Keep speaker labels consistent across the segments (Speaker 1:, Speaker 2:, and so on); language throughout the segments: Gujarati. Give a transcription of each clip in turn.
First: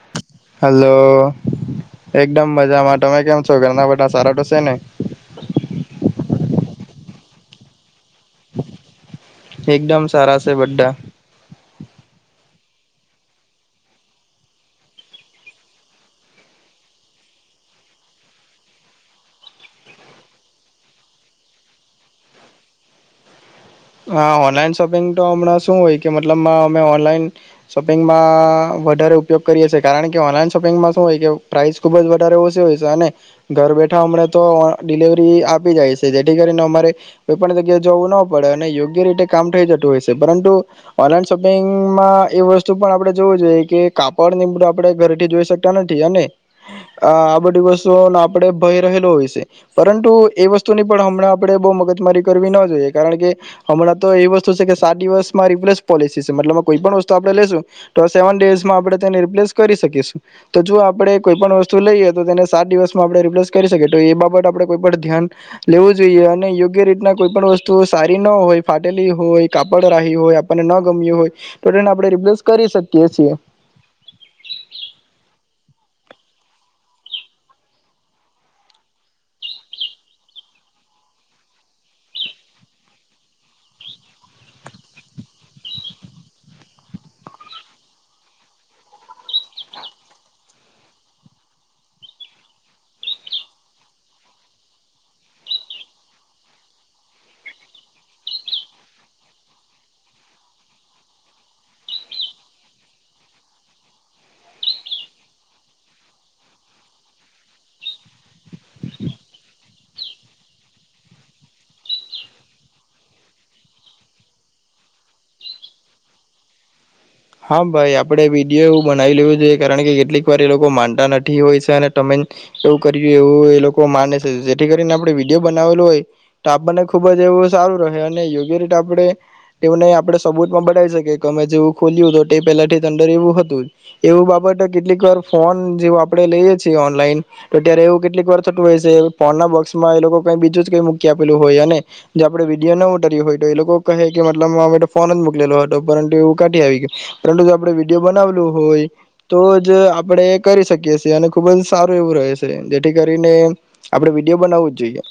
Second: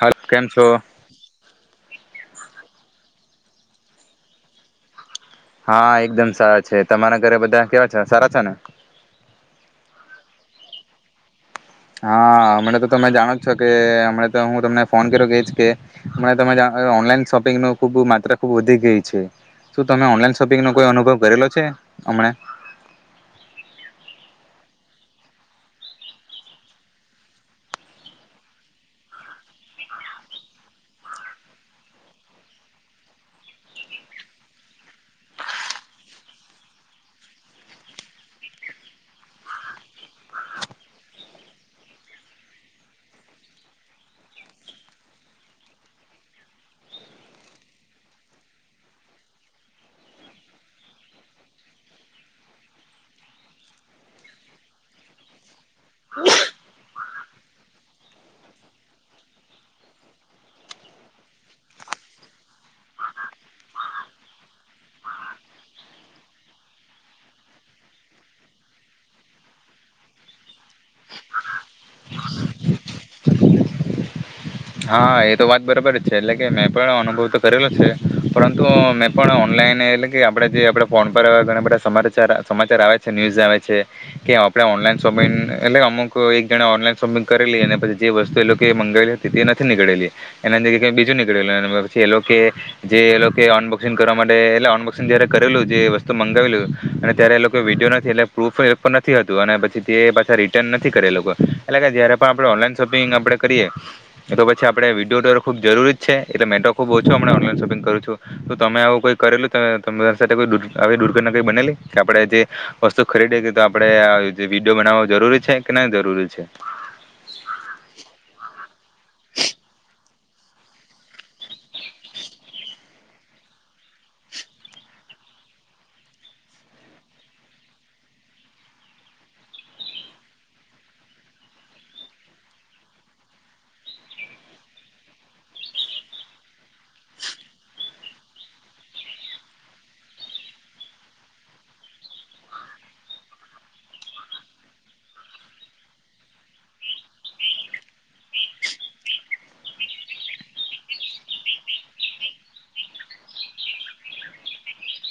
Speaker 1: હાલ કેમ છો?
Speaker 2: હલો એકદમ મજામાં તમે કેમ છો ઘરના બધા સારા તો છે ને?
Speaker 1: હા એકદમ સારા. છે તમારા ઘરે બધા કેવા છે સારા છે ને?
Speaker 2: એકદમ સારા છે બધા.
Speaker 1: હા હમણા તો તમે જાણો જ છો કે હમણા તો હું તમને ફોન કર્યો કે કે હમ તમે ઓનલાઈન શોપિંગ ન ખૂબ માત્રા ખુબ વધી ગઈ છે. શું તમે ઓનલાઈન શોપિંગ ન કોઈ અનુભવ કરેલો છે હમણા.
Speaker 2: હા ઓનલાઈન શોપિંગ તો હમણાં શું હોય કે મતલબમાં અમે ઓનલાઈન શોપિંગમાં વધારે ઉપયોગ કરીએ છીએ કારણ કે ઓનલાઈન શોપિંગમાં શું હોય કે પ્રાઇસ ખૂબ જ વધારે ઓછી હોય છે અને ઘર બેઠા હમણાં તો ડિલિવરી આપી જાય છે જેથી કરીને અમારે કોઈ પણ જગ્યાએ જવું ન પડે. યોગ્ય રીતે કામ થઈ જતું હોય છે પરંતુ ઓનલાઈન શોપિંગમાં એ વસ્તુ પણ આપણે જોવું જોઈએ કે કાપડનીડું આપણેે ઘરેથી જોઈ શકતા નથી અને આ બધી વસ્તુઓનો આપણે ભય રહેલો હોય છે પરંતુ એ વસ્તુની પણ હમણાં આપણે બહુ મગજમારી કરવી ન જોઈએ. કારણ કે હમણાં તો એ વસ્તુ છે કે સાત દિવસમાં રિપ્લેસ પોલિસી છે મતલબ કોઈ પણ વસ્તુ આપણે લેશું તો આ સેવન ડેઝમાં આપણે તેને રિપ્લેસ કરી શકીશું તો જો આપડે કોઈ પણ વસ્તુ લઈએ તો તેને સાત દિવસમાં આપણે રિપ્લેસ કરી શકીએ તો એ બાબત આપે કોઈ પણ ધ્યાન લેવું જોઈએ. અને યોગ્ય રીતના કોઈ પણ વસ્તુ સારી ન હોય ફાટેલી હોય કાપડ રાહી હોય આપણને ન ગમ્યું હોય તો તેને આપણે રિપ્લેસ કરી શકીએ છીએ.
Speaker 1: હા એ તો વાત બરાબર જ છે એટલે કે મેં પણ અનુભવ તો કરેલો છે. પરંતુ મેં પણ ઓનલાઈન એટલે કે આપણે જે આપણે ફોન પર ઘણા બધા સમાચાર સમાચાર આવે છે ન્યૂઝ આવે છે કે આપણે ઓનલાઈન શોપિંગ એટલે અમુક એક જણે ઓનલાઈન શોપિંગ કરેલી અને પછી જે વસ્તુ એ લોકો મંગાવેલી હતી. તે નથી નીકળેલી એના અંદર કઈ બીજું નીકળેલું પછી એ લોકો જે એ લોકો અનબોક્સિંગ કરવા માટે એટલે અનબોક્સિંગ જયારે કરેલું જે વસ્તુ મંગાવેલું અને ત્યારે એ લોકો વિડીયો નથી એટલે પ્રૂફ પણ નથીતું અને પછી તે પાછા રિટર્ન નથી કરે એ લોકો એટલે કે જયારે પણ આપણે ઓનલાઈન શોપિંગ આપણે કરીએ. એ તો પછી આપડણે વિડીયો ડર ખૂબ જરૂરી જ છે. એટલે મેટો ખુબ ઓછો હ ઓનલાઈન શોપિંગ કરું છું તો તમે આવું કોઈ કરેલું તમારી સાથે કોઈ આવી દુર્ઘટના કઈ બનેલી કે આપણે જે વસ્તુ ખરીદીએ તો આપડણે વિડીયો બનાવો જરૂરી છે કે નહી જરૂરી છે.
Speaker 2: હા ભાઈ આપડે વિડીયો બનાવી લેવું જોઈએ કારણ કેટલીક એક વાર એ લોકો માનતા નથી હોય છે અને તમે એવું કર્યું એવું એ લોકો માને છે. જેથી કરીને આપડે વિડીયો બનાવેલું હોય તો આપણને ખુબ જ એવું સારું રહે અને યોગ્ય રીતે આપણે એને આપણે સબૂતમાં બનાવી શકીએ કે અમે જેવું ખોલ્યું લેઓ તે પહેલાથી અંદર એવું હતું એવું બાબત કેટલીક વાર ફોન જેવો આપણેે લઈએ છીએ. ઓનલાઈન તો ત્યારે એવું કેટલીક વાર થતું હોય છે ફોન ના બોક્સમાં એ લોકો કઈ બીજું જ કઈ મૂકી આપેલું હોય અને જે આપણે વિડીયો ના ઉતર્યું હોય તો એ લોકો કહે કે મતલબ અમે તો ફોન જ મકલેલો હતો પરંતુ એવું ક આવી ગયુ. પરંતુ જો આપણે વિડીયો બનાવલું હોય તો જ આપણે કરી શકીએ છીએ અને ખૂબ જ સારું એવું રહે છે જેથી કરીને આપણે વિડીયો બનાવવુ જ જોઈએ.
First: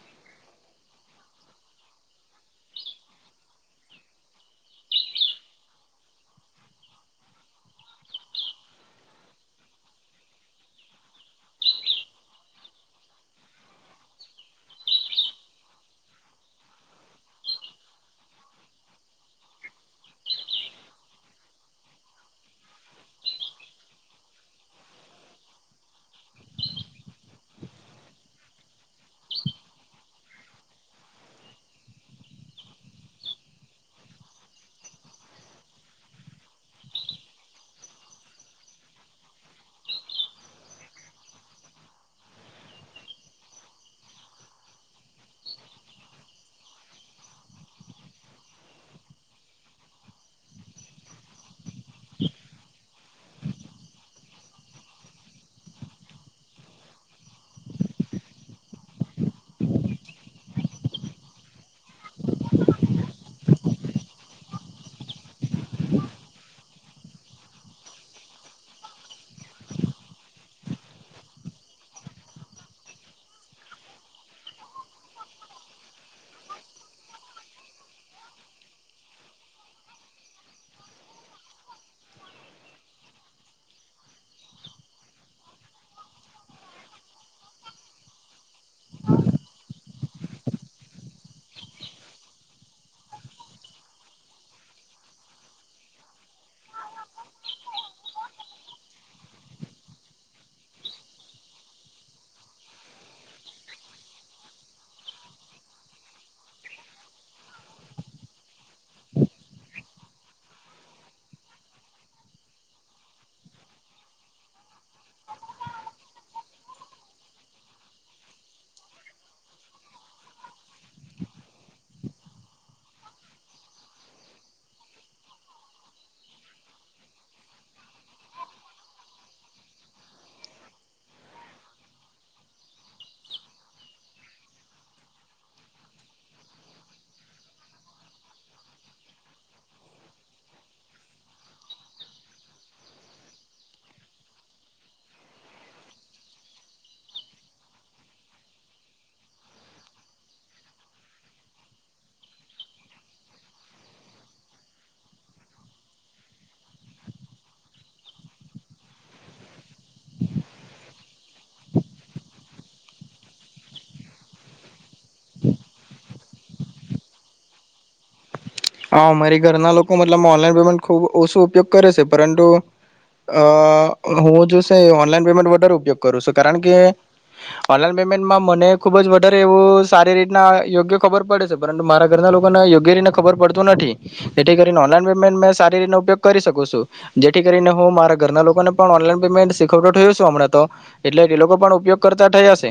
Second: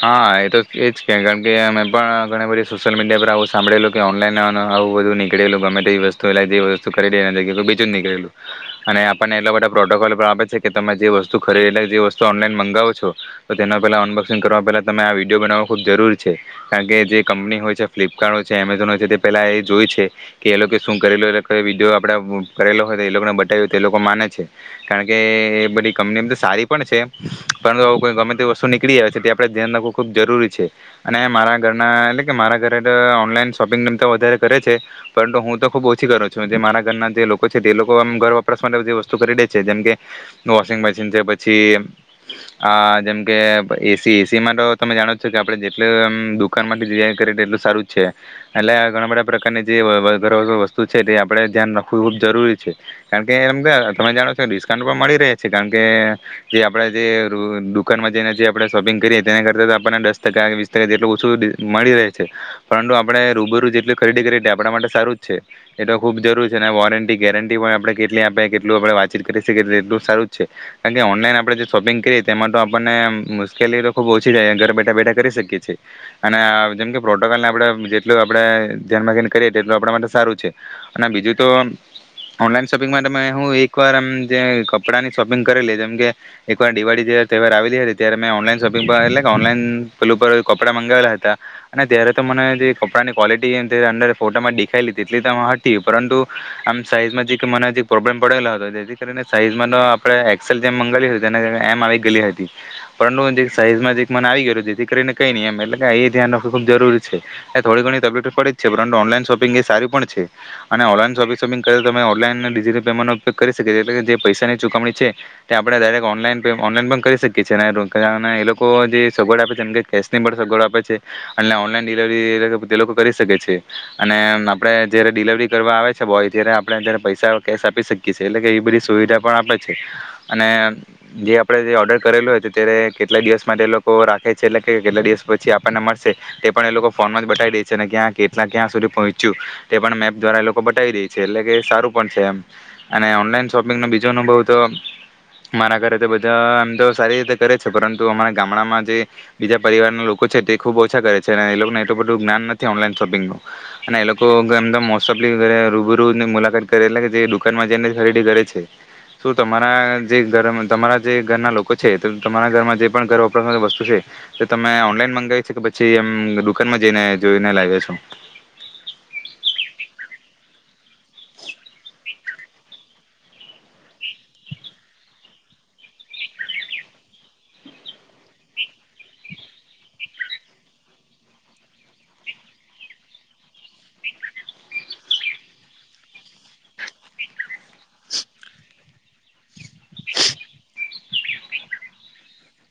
Speaker 1: હા એ તો એજ કે કારણ કે મેં પણ ઘણી બધી સોશિયલ મીડિયા પર આવું સાંભળેલું કે ઓનલાઈન આવું બધું નીકળેલું ગમે તે વસ્તુ એ વસ્તુ ખરી બીજું જ નીકળેલું અને આપણને એટલા બધા પ્રોટોકોલ પણ આપે છે કે તમે જે વસ્તુ ખરીદ જે વસ્તુ ઓનલાઈન મંગાવો છો તો તેનો પેલા અનબોક્સિંગ કરવા પહેલાં તમે આ વિડીયો બનાવો ખૂબ જરૂર છે. કારણ કે જે કંપની હોય છે ફ્લિપકાર્ટ હોય છે એમેઝોન હોય છે તે પહેલાં એ જોય છે કે એ લોકો શું કરેલો વિડીયો આપણે કરેલો હોય તો એ લોકોને બતાવ્યું હોય તો એ લોકો માને છે. કારણ કે એ બધી કંપની એમ તો સારી પણ છે પરંતુ આવઈ ગમે તે વસ્તુ નીકળી આવે છે ત આપ ધ્યાન રાખવું ખૂબ જરૂરી છે અને મારા ઘરના એટલે કે મારા ઘરે ઓનલાઈન શોપિંગમ તો વધારે કરે છે પરંતુ હું તો ખૂબ ઓછી કરું છું જે મારા ઘરના જે લોકો છે તે લોકોમ ઘર વાપરાસ માટે બધી વસ્તુ ખરીદે છે જેમકે વોશિંગ મશીન છે પછી આ જેમકે એસી સી એસીમાં તો તમે જાણો છો કે આપણે જેટલું અમ દુકાનમાંથી ડિઝઇન કરીએ એટલું સારું જ છે એટલે ઘણા બધા પ્રકારની જે વ ઘર વર વસ્તુ છે તે આપણે ધ્યાન રાખવું ખૂબ જરૂરી છે કારણ કે એમ તમે જાણો છો કે ડિસ્કાઉન્ટ પણ મળી રહે છે કારણ કે જે આપણે જે દુ દુકાનમાં જઈને જે આપણે શોપિંગ કરીએ તેના કરતાં તો આપણને દસ ટકા વીસ ટકા જેટલું ઓછું મળી રહે છે પરંતુ આપણે રૂબરૂ જેટલી ખરીદી કરીએ આપણા માટે સારું જ છે એ તો ખૂબ જરૂરી છે અને વોરંટી ગેરંટી પણ આપણે કેટલી આપી કેટલું આપણે વાતચીત કરી શકીએ કે એટલું સારું જ છે કારણ કે ઓનલાઈન આપણે જે શોપિંગ કરીએ તેમાં તો આપણને અ લી તો ખુબ ઓછી જાય ઘરે બેઠા બેઠા કરી શકીએ છીએ અને જેમકે પ્રોટોકોલને આપણે જેટલું આપણે ધ્યાનમાંખીને કરીએ તેટલું આપણા માટે સારું છે. અને બીજું તો ઓનલાઈન શોપિંગ માટે મે હું એકવાર એમ જે કપડાંની શોપિંગ કરેલી જેમકે એકવાર દિવાળી તહેવાર આવેલી હતી ત્યારે ને ઓનલાઈન શોપિંગ પર એટલે કે ઓનલાઈન પેલુ ઉપર કપડા મંગાવેલા હતા અને ત્યારે તો મને જે કપડાંની ક્વોલિટી અંદર ફોટામાં દેખાયેલી હતી તેટલી તો હતી પરંતુ આમ સાઈઝમાં જે મને જે પ્રોબ્લેમ પડેલો હતો જેથી કરીને સાઈઝમાં આપણે એક્સેલ જેમ મંગાવલી હતી તે એમ આવી ગયલી હતી. ને પરંતુ જે સાઈઝમાં જે એક મન આવી ગયું છે જેથી કરીને કઈ નહીં એમ એટલે કે એ ધ્યાન રાખવ ખૂબ જરૂરી છે એ થોડી ઘણી તકલીફ પડી જ છે પરંતુ ઓનલાઈન શોપિંગ એ સારી પણ છે અને ઓનલાઈન શોપિંગ શોપિંગ કરતા તો તમે ઓનલાઈન અને ડિજિટલ પેમેન્ટનો ઉપયોગ કરી શકીએ છીએ. એટલે જે પૈસાની ચૂકવણી છે તે આપણે ડાયરેક્ટ ઓનલાઈન ઓનલાઈન પણ કરી શકીએ છીએ. અને એ લોકો જે સગવડ આપે છે એમ કે કેશની પણ સગવડ આપે છે એટલે ઓનલાઈન ડિલેવરી એ લોકો કરી શકે છે અને આપણે જયારે ડિલેવરી કરવા આવે છે બોય ત્યારે આપણે જ્યારે પૈસા કેશ આપી શકીએ છીએ એટલે કે એ બધી સુવિધા પણ આપે છે. અને જે આપણે જે ઓર્ડર કરેલો હોય અત્યારે કેટલા દિવસ માટે એ લોકો રાખે છે એટલે કે કેટલા દિવસ પછી આપણને મળશે તે પણ એ લોકો ફોનમાં જ બતાવી દે છે અને ક્યાં કેટલા ક્યાં સુધી પહોંચ્યું તે પણ મેપ દ્વારા એ લોકો બતાવી દે છે એટલે કે સારું પણ છે એમ અને ઓનલાઈન શોપિંગનો બીજો અનુભવ તો મારા ઘરે તો બધા એમ તો સારી રીતે કરે છે, પરંતુ અમારા ગામડામાં જે બીજા પરિવારના લોકો છે, તે ખૂબ ઓછા કરે છે અને એ લોકોને એટલું બધું જ્ઞાન નથી ઓનલાઈન શોપિંગનું અને એ લોકો મોસ્ટ ઓફલી રૂબરૂની મુલાકાત કરે, એટલે કે જે દુકાનમાં જઈને ખરીદી કરે છે. શું તમારા જે તમારા જે ઘરના લોકો છે તમારા ઘરમાં જે પણ ઘરવપરાસ વસ્તુ છે, એ તમે ઓનલાઈન મંગાવી છે કે પછી એમ દુકાનમાં જઈને જોઈને લાવ્યા છો.
Speaker 2: હા. મારી ઘરના લોકો મતલબ માં ઓનલાઈન પેમેન્ટ ખુબ ઓછું ઉપયોગ કરે છે, પરંતુ અ હું જો છે ઓનલાઈન પેમેન્ટ વધારે ઉપયોગ કરું છું, કારણ કે ઓનલાઈન પેમેન્ટમાં મને ખુબ જ વધારે એવું સારી રીતના યોગ્ય ખબર પડે છે, પરંતુ મારા ઘરના લોકોને યોગ્ય રીતના ખબર પડ આવતું નથી, જેથી કરીને ઓનલાઇન પેમેન્ટ માં સારી રીતના ઉપયોગ કરી શકું છુ, જેથી કરીને હું મારા ઘરના લોકો ને પણ ઓનલાઇન પેમેન્ટ શીખ [unintelligible] થયુ હમણાં તો એટલે એ લોકો પણ ઉપયોગ કરતા થઈ જશે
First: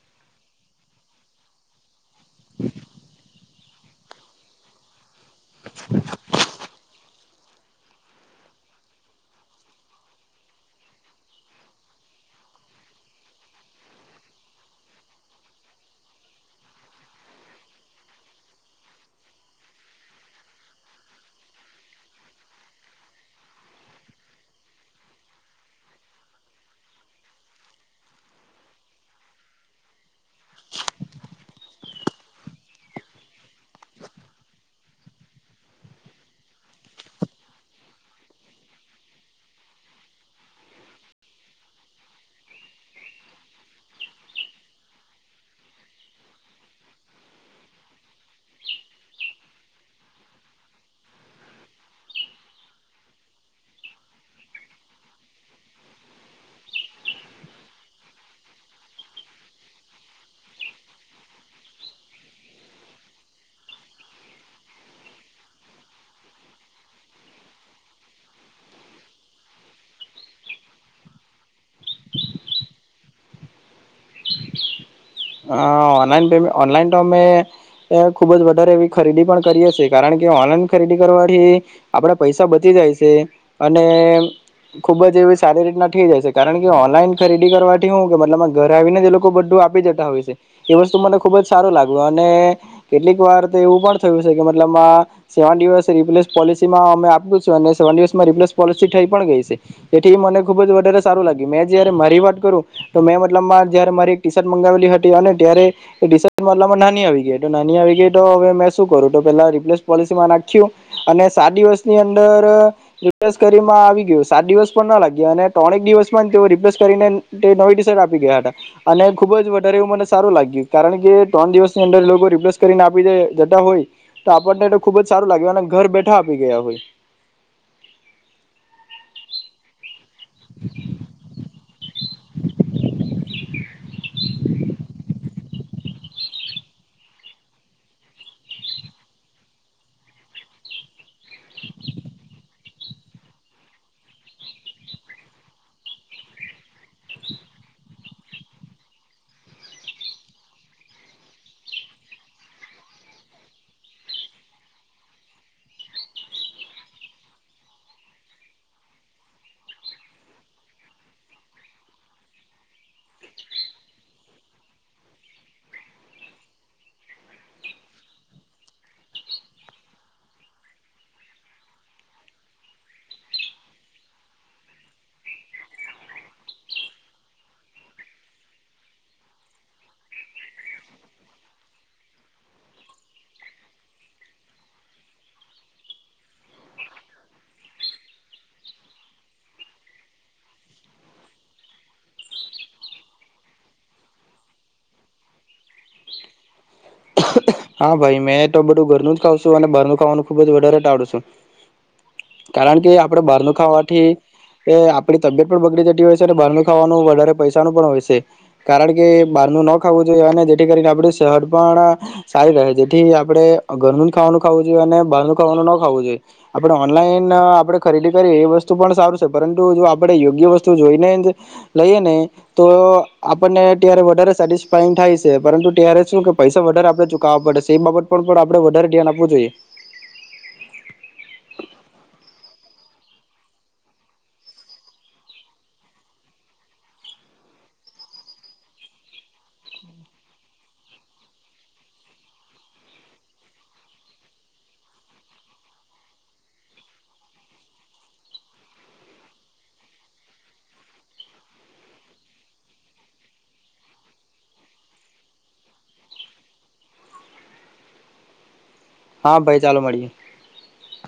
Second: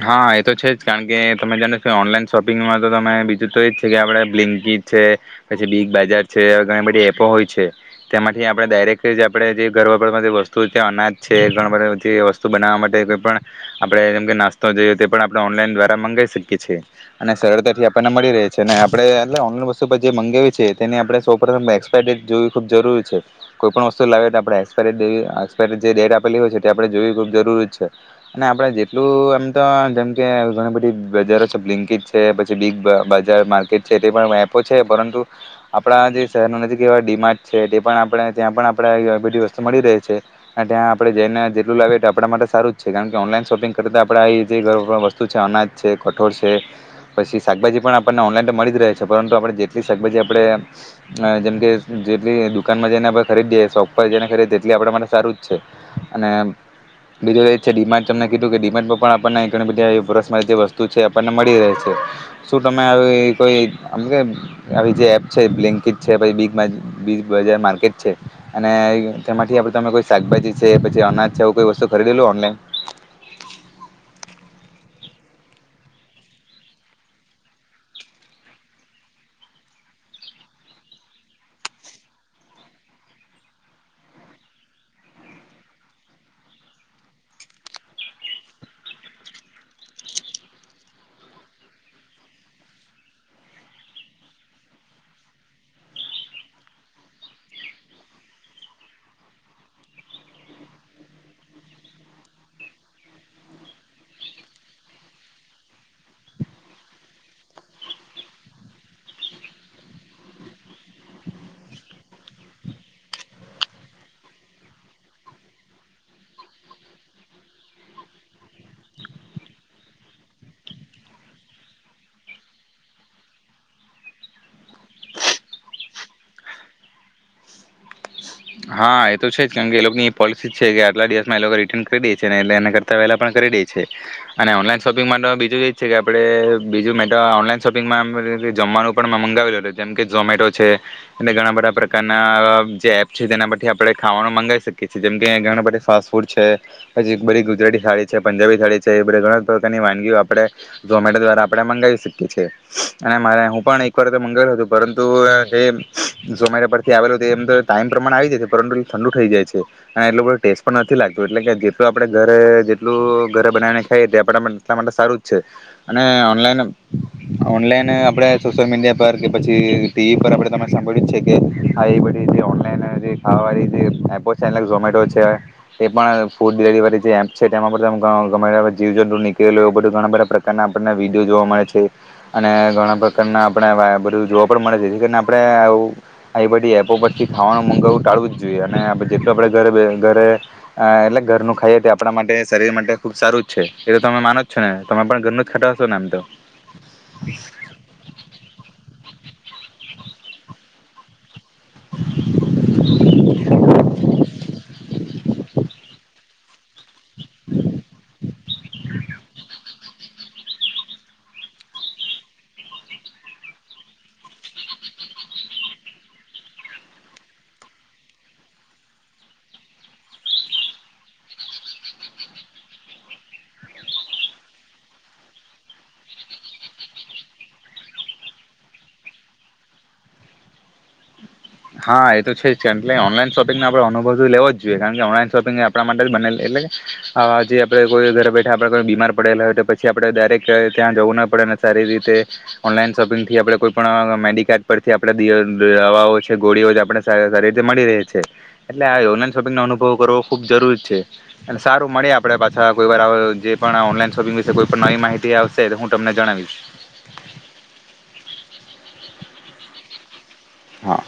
Speaker 1: હા. એ તો છે જ કારણ કે તમે જાણો છો કે, ઓનલાઈન શોપિંગમાં તો તમે બીજું તો એ જ છે, કે આપણે બ્લિકીટ છે પછી બીગ બાજર છે. ઘણી બધી એપો હોય. છે. તેમાંથી આપણે ડાયરેક્ટ જ આપણે જે ઘર વપરાશ વાળી જે વસ્તુ અનાજ છે. ઘર બધ જે વસ્તુ બનાવવા માટે કોઈ પણ આપણે જેમ કે નાસ તો જોઈએ, તે પણ આપણે ઓનલાઈન દ્વારા મંગાવી શકીએ છીએ અને સરળતાથી આપણને મળી રહે છે અને આપણે એટલે ઓનલાઈન વસ્તુ પર જે મંગાવયે છેએ, તેની આપણે સૌપ્રથમ એક્સપાયરી ડેટ જોવી ખૂબ જરૂરી છે. કોઈ પણ વસ્તુ લાવે તો આપણે એક્સપાય એક્સપાયરી જે ડેટ આપેલી હોય છે, તે આપણે જોવી ખૂબ જરૂરી છે અને આપણે જેટલું એમ અ જેમકે ઘણી બધી બજારો છે, બ્લિકિટ છે, પછી બિગ બજાર માર્કેટ છે, તે પણ એપો છે, પરંતુ આપણા જે શહેરના નજીક એવા ડીમાર્ટ છે, તે પણ આપણે ત્યાં પણ આપણે બધી વસ્તુ મળી રહે છે અને ત્યાં આપણે જઈને જેટલું લાવીએ તો આપણા માટે સારું જ છે કારણ કે ઓનલાઈન શોપિંગ કરતા આપણે એ ઘર વપરાશ વસ્તુ છે, અનાજ છે, કઠોળ છે, પછી શાકભાજી પણ આપણને ઓનલાઈન તો મળી જ રહે છે, પરંતુ આપણે જેટલી શાકભાજી આપણે જેમકે જેટલી દુકાનમાં જઈને આપણે ખરીદીએ, શોપ પર જઈને ખરીદીએ તેટલી આપડા માટે સારું જ છે અને બીજું એ જ છે ડીમાટ તમને કીધું કે ડીમાટમાં પણ નાય ઘણી બધી ઘર વપરાશ વસ્તુ છે. આપણને મળી રહે છે. શું તમે આવી કોય આમ આવી એપ છે બ્લિંકિટ છે, બિગ બજાર માર્કેટ છે અને તેમાંથી તમે કોઈ શાકભાજી છે, કે અનાજ છે એવું વસ્તુ ખરીદેલુ ઓનલાઇન.
Speaker 2: અ ઓનલાઈન પેમે ઓનલાઈન તો અમે ખુબ જ વધારે એવી ખરીદી પણ કરીએ છીએ કારણ કે ઓનલાઈન ખરીદી કરવાથી, આપડા પૈસા બચી જાય છે અને ખુબ જ એવી સારી રીતના થઈ જાય છે, કારણ કે ઓનલાઈન ખરીદી કરવાથી કે હુ મતલબ ઘરે આવીને એ લોકો બધું આપી જ માંગવેલી. એ વસ્તુ માટે ખુબ સારું લાગ્યું અને કેટલીક વાર તો એવું પણ થયું છે કે, મતલબ માં સેવન દિવસ માં રિપલેસ પોલિસી મા આપ્યે છે અને સેવન દિવસ માં રિપ્લેસ પોલિસી થઈ પણ ગઈ છે, જેથી મને ખુબ જ વધારે સારું લાગ્યું. મે જયારે મારી વાત કરું તો મેં મતલબ માં જયારે, મારી એક ટી શર્ટ મગાવેલી મગાવી હતી અને ત્યારે ટીશર્ટ મતલબ માં નાની આવી ગઈ તો, નાની આવી ગઈ તો મે શું કરું? રિપ્લેસ પોલીસીમાં નાખયુ અને સાત દિવસની અંદર રિપ્લેસ કરી માં આવી ગયું. સાત દિવસ પણ ના લાગ્યા અને ત્રણેક દિવસ માં રીપલેસ કરીને નવી ટીશર્ટ આપી ગયા હતા અને ખુબ જ એવું મને સારું લાગ્યું કારણ કે ત્રણ દિવસની અંદર લોકો રિપ્લેસ કરીને આપી જતા હોય તો, આપણને તો ખુબ જ સારું લાગ્યું અને ઘર બેઠા આપી ગયા હોય.
Speaker 1: હા. એ તો છે જ કેમ કે એ લોકોની પોલિસી છે કે, આટલા દિવસમાં એ લોકો રિટર્ન કરી દે છે ને એટલે એને કરતા પહેલા પણ કરી દે છે અને ઓનલાઈન શોપિંગ માટે તો, બીજું એજ છે કે આપણે બીજું મે ઓનલાઈન શોપિંગમાં જમવાનું પણ મંગાવેલું હતું, જેમકે ઝોમેટો છે. અને ઘણા બધા પ્રકારના અ ચેપ. છી તેના પરથી આપણે ખાવાનું મંગાવી શકીએ છીએ, જેમ કે ઘણા બધા ફાસ્ટ ફૂડ છે, પછી બધી ગુજરાતી થાળી છે, પંજાબી થાળી છે એ બધા ઘણા પ્રકારની વાનગીઓ આપડે ઝોમેટો દ્વારા આપણે મંગાવી શકીએ છે અને મારે હું પણ એક વાર તો મંગાવેલુ તું, પરંતુ આ એમ ઝોમેટો પરથી આવેલું તે એમ તો ટાઈમ પ્રમાણે આવી જાય છે, પરંતુ ઠંડુ થઈ જાય છે અને એટલો બધો ટેસ્ટ પણ નથી લાગતું, એટલે કે જેટલું આપણે ઘરે જેટલું ઘરે બનાવીને ખાઈએ તે આપને એટલા માટે સારું જ છે અને ઓનલાઈન ઓનલાઈન આપણે સોશિયલ મીડિયા પર કે, પછી ટીવી પર આપણે તમે સાંભળ્યું જ છે કે આવી બધી તે ઓનલાઇન અને જે ખાવા વાળી જે એપો છે ઝોમેટો છે, એ પણ ફૂડ ડિલિવરી, જે એપ છે તેમાં પણ જીવ જંતુ નીકળેલુ એવા ઘણા બધા પ્રકારના આપણને વિડીયો જોવા મળે છે અને ઘણા પ્રકારના આપણે બધું જોવા પણ મળે છે, જેથી કરીને આપણે આવી બધી એપો પરથી ખાવાનું મગાવું ટાળવું જ જોઈએ અને જેટલું આપડે ઘરે ઘરે એટલે ઘરનું ખાઈએ તે આપણા માટે શરીર માટે ખુબ સારું જ છે, એ તો તમે માનો જ છો ને, તમે પણ ઘરનું જ ખાતા હશો ને આમ તો.
Speaker 2: હા ભાઈ મેં તો બધું ઘરનું જ ખાવશું અને બારનું ખાવાનું ખુબ જ વધારે ટાળું છું, કારણ કે આપડે બહારનું ખાવાથી આપડી તબિયત પણ બગડી જતી હોય છે અને બહારનું ખાવાનું વધારે પૈસાનું પણ હોય છે, કારણ કે બહારનું ન ખાવું જોઈએ અને જેથી કરીને આપડી સેહત પણ સારી રહે જેથી આપણેે ઘરનું જ ખાવાનું ખાવું જોઈએ અને બહારનું ખાવાનું ન ખાવું જોઈએ. આપણે ઓનલાઈન આપડે ખરીદી કરીએ એ વસ્તુ પણ સારું છે, પરંતુ જો આપણેે યોગ્ય વસ્તુ જોઈને જ લઈએ ને તો, આપણને ત્યારે વધારે સેટિસ્ફાઈંન થાય છે, પરંતુ ત્યારે શું કે પૈસા વધારે [unintelligible] ચુકાવવા પડે છે, એ બાબત પર પણ આપડે વધારે ધ્યાન આપવું જોઈએ.
Speaker 1: હા એ તો છે જ એટલે ઓનલાઈન શોપિંગનો આપણે અનુભવ તો લેવો જ જોઈએ, કારણ કે ઓનલાઈન શોપિંગ આપણા માટે જ એટલે કે જે આપણે કોઈ ઘરે બેઠા, આપડે કોઈ બીમાર પડેલા હોય તો પછી આપણે ડાયરેક્ટ ત્યાં જવું ન પડે સારી રીતે ઓનલાઈન શોપિંગ થી આપણે કોઈ પણ મેડિકેટ પરથી આપણે દવાઓ છે ગોળીઓ જ આપણે સારી રીતે મળી રહી છે એટલે આ ઓનલાઈન શોપિંગ નો અનુભવ કરવો ખુબ જરૂરી છે અને સારું મળયે આપડે પાછા કોઈ વાર પણ ઓનલાઈન શોપિંગ વિશે કોઈ પણ નવી માહિતી આવશે તો હું તમને જણાવીશ.
Speaker 2: હા ભાઈ ચાલો મળ્યે.
Speaker 1: હા